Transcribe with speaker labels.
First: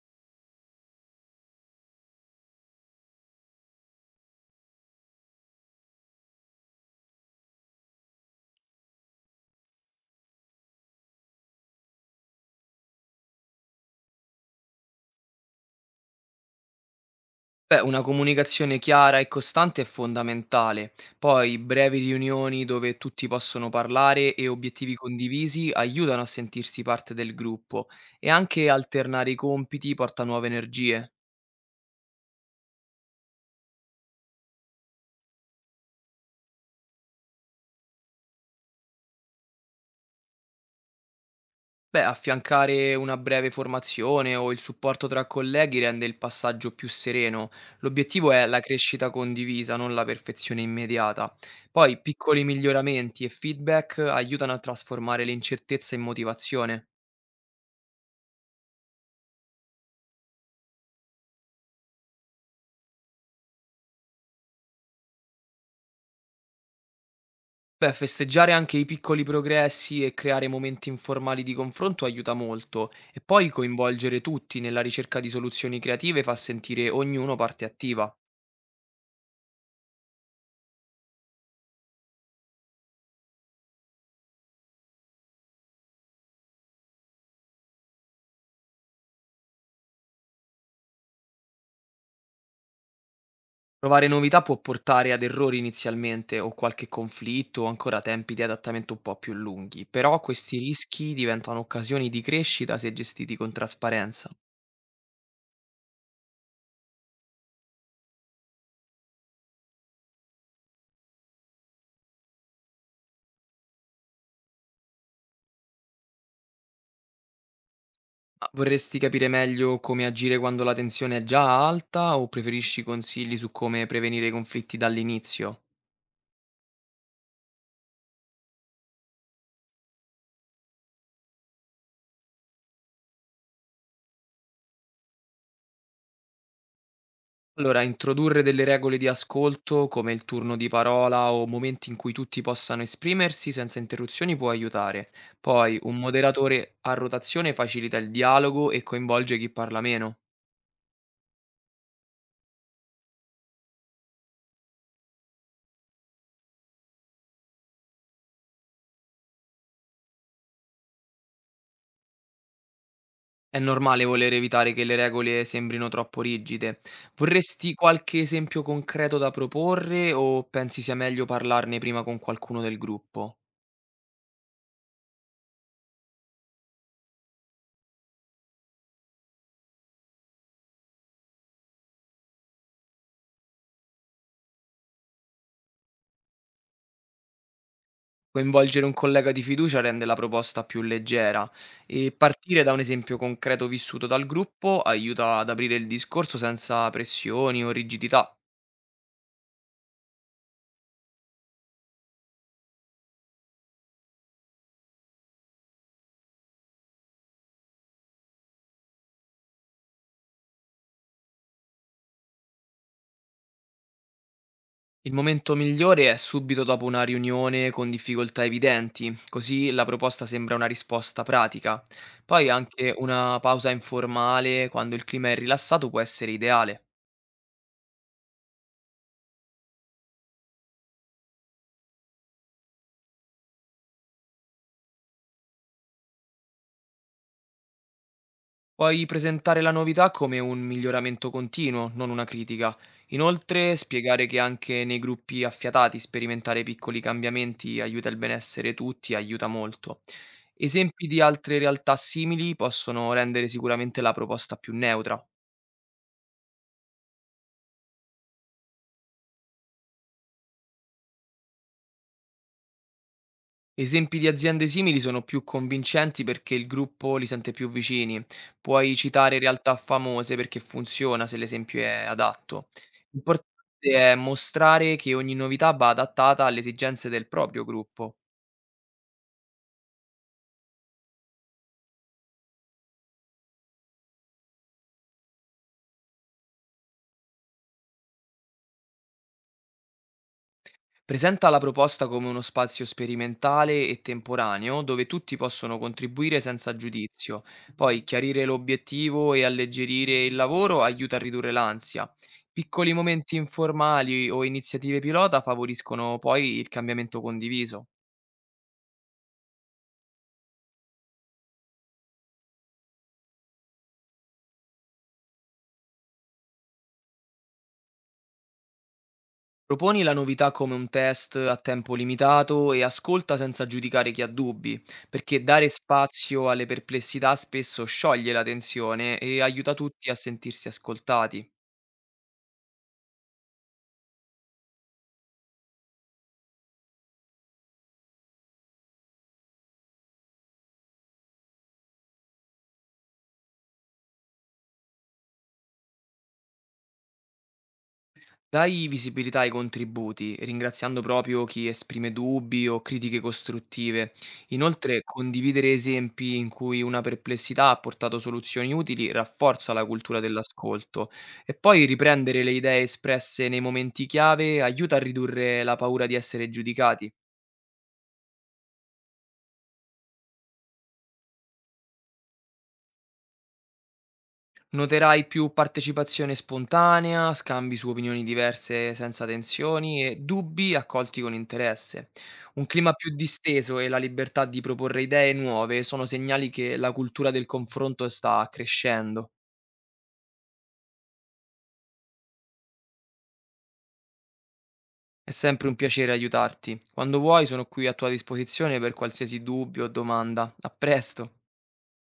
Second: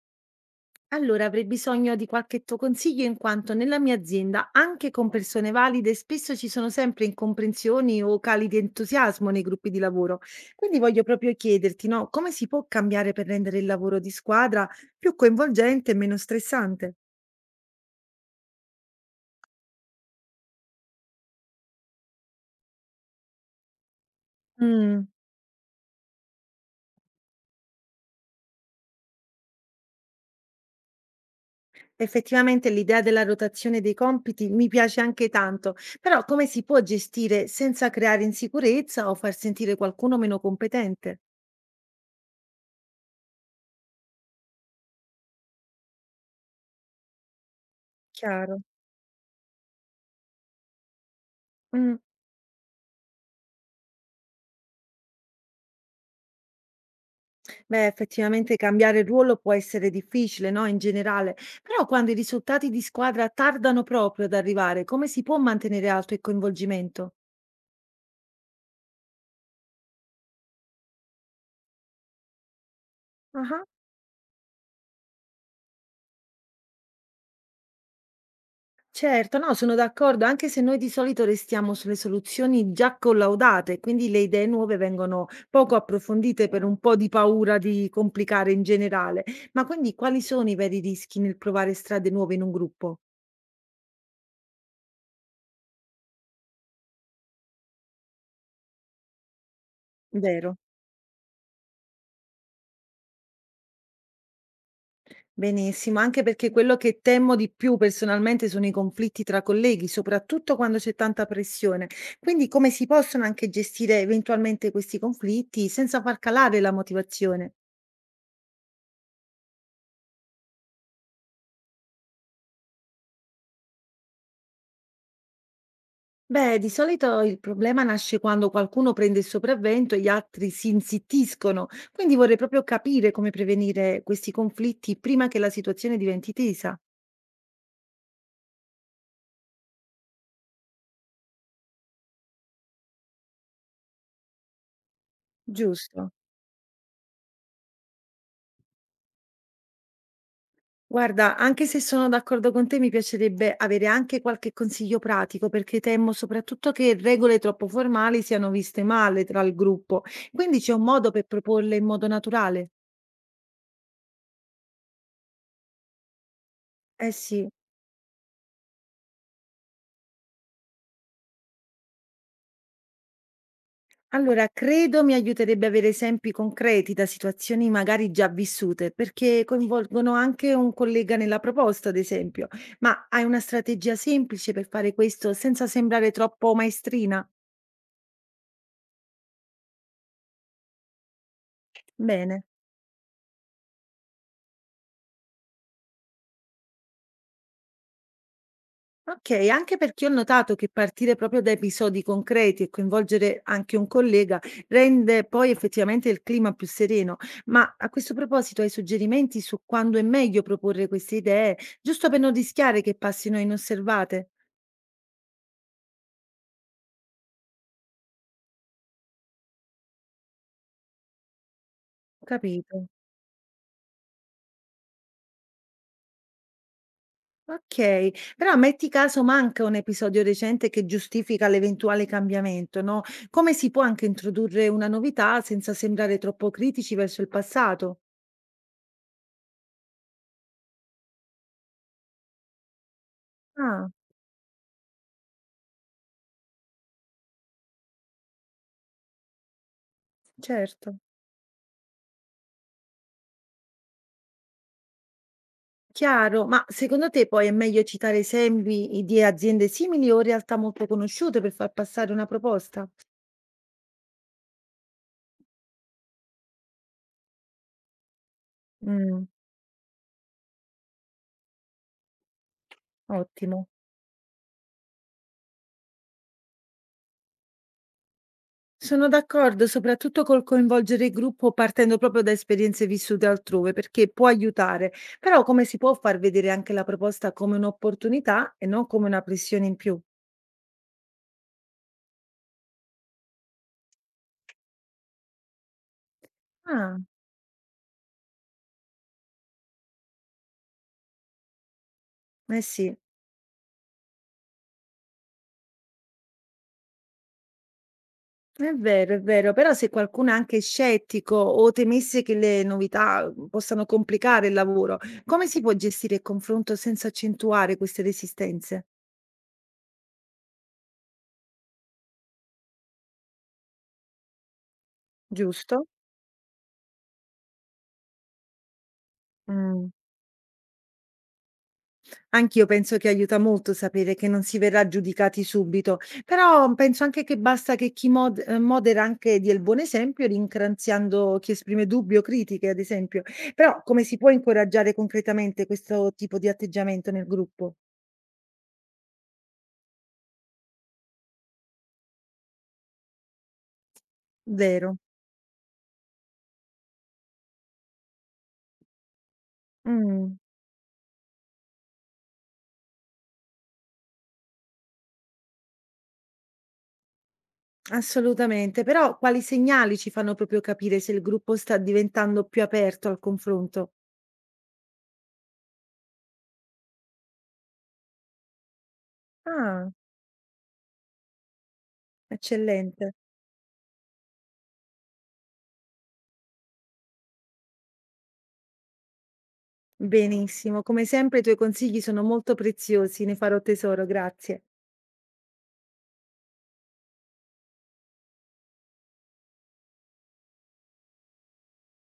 Speaker 1: Allora, avrei bisogno di qualche tuo consiglio in quanto nella mia azienda, anche con persone valide, spesso ci sono sempre incomprensioni o cali di entusiasmo nei gruppi di lavoro. Quindi voglio proprio chiederti, no, come si può cambiare per rendere il lavoro di squadra più coinvolgente e meno stressante?
Speaker 2: Beh, una comunicazione chiara e costante è fondamentale. Poi brevi riunioni dove tutti possono parlare e obiettivi
Speaker 1: Mm,
Speaker 2: condivisi aiutano a sentirsi parte del gruppo e anche alternare i compiti porta nuove energie.
Speaker 1: Effettivamente l'idea della rotazione dei compiti mi piace anche tanto, però come si può gestire senza creare insicurezza o far sentire qualcuno meno competente?
Speaker 2: Beh, affiancare una breve formazione o il supporto tra colleghi rende il passaggio più sereno. L'obiettivo è
Speaker 1: Chiaro.
Speaker 2: la crescita condivisa, non la perfezione immediata.
Speaker 1: Mm.
Speaker 2: Poi piccoli miglioramenti e feedback aiutano a trasformare l'incertezza in motivazione.
Speaker 1: Beh, effettivamente cambiare ruolo può essere difficile, no? In generale, però quando i risultati di squadra tardano proprio ad arrivare, come si può mantenere alto il coinvolgimento?
Speaker 2: Beh, festeggiare anche i piccoli progressi e creare momenti informali di confronto aiuta molto e poi
Speaker 1: Ah,
Speaker 2: coinvolgere tutti nella ricerca di soluzioni creative fa sentire ognuno parte attiva.
Speaker 1: certo, no, sono d'accordo, anche se noi di solito restiamo sulle soluzioni già collaudate, quindi le idee nuove vengono poco approfondite per un po' di paura di complicare in generale. Ma quindi quali sono i veri rischi nel provare strade nuove in un gruppo?
Speaker 2: Provare novità può portare ad errori inizialmente o qualche conflitto o ancora tempi di adattamento un po' più lunghi, però
Speaker 1: Vero?
Speaker 2: questi rischi diventano occasioni di crescita se gestiti con trasparenza.
Speaker 1: Benissimo, anche perché quello che temo di più personalmente sono i conflitti tra colleghi, soprattutto quando c'è tanta pressione. Quindi come si possono anche gestire eventualmente questi conflitti senza far calare la motivazione?
Speaker 2: Ma vorresti capire meglio come agire quando la tensione è già alta o preferisci consigli su come prevenire i conflitti dall'inizio?
Speaker 1: Beh, di solito il problema nasce quando qualcuno prende il sopravvento e gli altri si insittiscono, quindi vorrei proprio capire come prevenire questi conflitti prima che la situazione diventi tesa.
Speaker 2: Allora, introdurre delle regole di ascolto, come il turno di parola o momenti in cui tutti possano esprimersi senza interruzioni, può aiutare. Poi, un
Speaker 1: Giusto.
Speaker 2: moderatore a rotazione facilita il dialogo e coinvolge chi parla meno.
Speaker 1: Guarda, anche se sono d'accordo con te, mi piacerebbe avere anche qualche consiglio pratico, perché temo soprattutto che regole troppo formali siano viste male tra il gruppo. Quindi c'è un modo per proporle in modo naturale?
Speaker 2: È normale voler evitare che le regole sembrino troppo rigide.
Speaker 1: Eh sì.
Speaker 2: Vorresti qualche esempio concreto da proporre o pensi sia meglio parlarne prima con qualcuno del gruppo?
Speaker 1: Allora, credo mi aiuterebbe avere esempi concreti da situazioni magari già vissute, perché coinvolgono anche un collega nella proposta, ad esempio. Ma hai una strategia semplice per fare questo senza sembrare troppo maestrina?
Speaker 2: Coinvolgere un collega di fiducia rende la proposta più leggera e
Speaker 1: Bene.
Speaker 2: partire da un esempio concreto vissuto dal gruppo aiuta ad aprire il discorso senza pressioni o rigidità.
Speaker 1: Okay, anche perché ho notato che partire proprio da episodi concreti e coinvolgere anche un collega rende poi effettivamente il clima più sereno. Ma a questo proposito hai suggerimenti su quando è meglio proporre queste idee, giusto per non rischiare che passino inosservate?
Speaker 2: Il momento migliore è subito dopo una riunione con difficoltà evidenti, così la proposta sembra una risposta pratica. Poi
Speaker 1: Capito.
Speaker 2: anche una pausa informale, quando il clima è rilassato, può essere ideale.
Speaker 1: Okay, però metti caso manca un episodio recente che giustifica l'eventuale cambiamento, no, come si può anche introdurre una novità senza sembrare troppo critici verso il passato?
Speaker 2: Puoi presentare la novità come un miglioramento continuo, non una critica. Inoltre,
Speaker 1: Ah,
Speaker 2: spiegare che anche nei gruppi affiatati sperimentare piccoli cambiamenti aiuta il benessere tutti, aiuta molto.
Speaker 1: certo.
Speaker 2: Esempi di altre realtà simili possono rendere sicuramente la proposta più neutra.
Speaker 1: Chiaro, ma secondo te poi è meglio citare esempi di aziende simili o realtà molto conosciute per far passare una proposta?
Speaker 2: Esempi di aziende simili sono più convincenti perché il gruppo li sente più vicini. Puoi
Speaker 1: Mm,
Speaker 2: citare realtà famose perché funziona se l'esempio è adatto. L'importante
Speaker 1: ottimo.
Speaker 2: è mostrare che ogni novità va adattata alle esigenze del proprio gruppo.
Speaker 1: Sono d'accordo, soprattutto col coinvolgere il gruppo partendo proprio da esperienze vissute altrove, perché può aiutare, però come si può far vedere anche la proposta come un'opportunità e non come una pressione in più?
Speaker 2: Presenta la proposta come uno spazio sperimentale e temporaneo dove tutti possono contribuire senza
Speaker 1: Ah,
Speaker 2: giudizio. Poi chiarire l'obiettivo e alleggerire il lavoro aiuta a ridurre l'ansia.
Speaker 1: eh
Speaker 2: Piccoli
Speaker 1: sì.
Speaker 2: momenti informali o iniziative pilota favoriscono poi il cambiamento condiviso.
Speaker 1: È vero, però se qualcuno è anche scettico o temesse che le novità possano complicare il lavoro, come si può gestire il confronto senza accentuare queste resistenze,
Speaker 2: Proponi la novità come un test a tempo limitato e ascolta senza giudicare chi ha dubbi, perché dare
Speaker 1: giusto?
Speaker 2: spazio alle perplessità spesso scioglie la tensione e aiuta
Speaker 1: Mm.
Speaker 2: tutti a sentirsi ascoltati.
Speaker 1: Anch'io penso che aiuta molto sapere che non si verrà giudicati subito, però penso anche che basta che chi modera anche dia il buon esempio, ringraziando chi esprime dubbi o critiche, ad esempio. Però come si può incoraggiare concretamente questo tipo di atteggiamento nel gruppo?
Speaker 2: Dai visibilità ai contributi, ringraziando proprio chi esprime dubbi o critiche costruttive.
Speaker 1: Vero.
Speaker 2: Inoltre, condividere esempi in cui una perplessità ha portato soluzioni utili rafforza la cultura
Speaker 1: Mm.
Speaker 2: dell'ascolto. E poi riprendere le idee espresse nei momenti chiave aiuta a ridurre la paura di essere giudicati.
Speaker 1: Assolutamente, però quali segnali ci fanno proprio capire se il gruppo sta diventando più aperto al confronto?
Speaker 2: Noterai più partecipazione spontanea, scambi su opinioni diverse senza
Speaker 1: Ah,
Speaker 2: tensioni e dubbi accolti con interesse. Un clima
Speaker 1: eccellente.
Speaker 2: più disteso e la libertà di proporre idee nuove sono segnali che la cultura del confronto sta crescendo.
Speaker 1: Benissimo, come sempre i tuoi consigli sono molto preziosi, ne farò tesoro, grazie.
Speaker 2: È sempre un piacere aiutarti. Quando vuoi sono qui a tua disposizione per qualsiasi dubbio o domanda. A presto!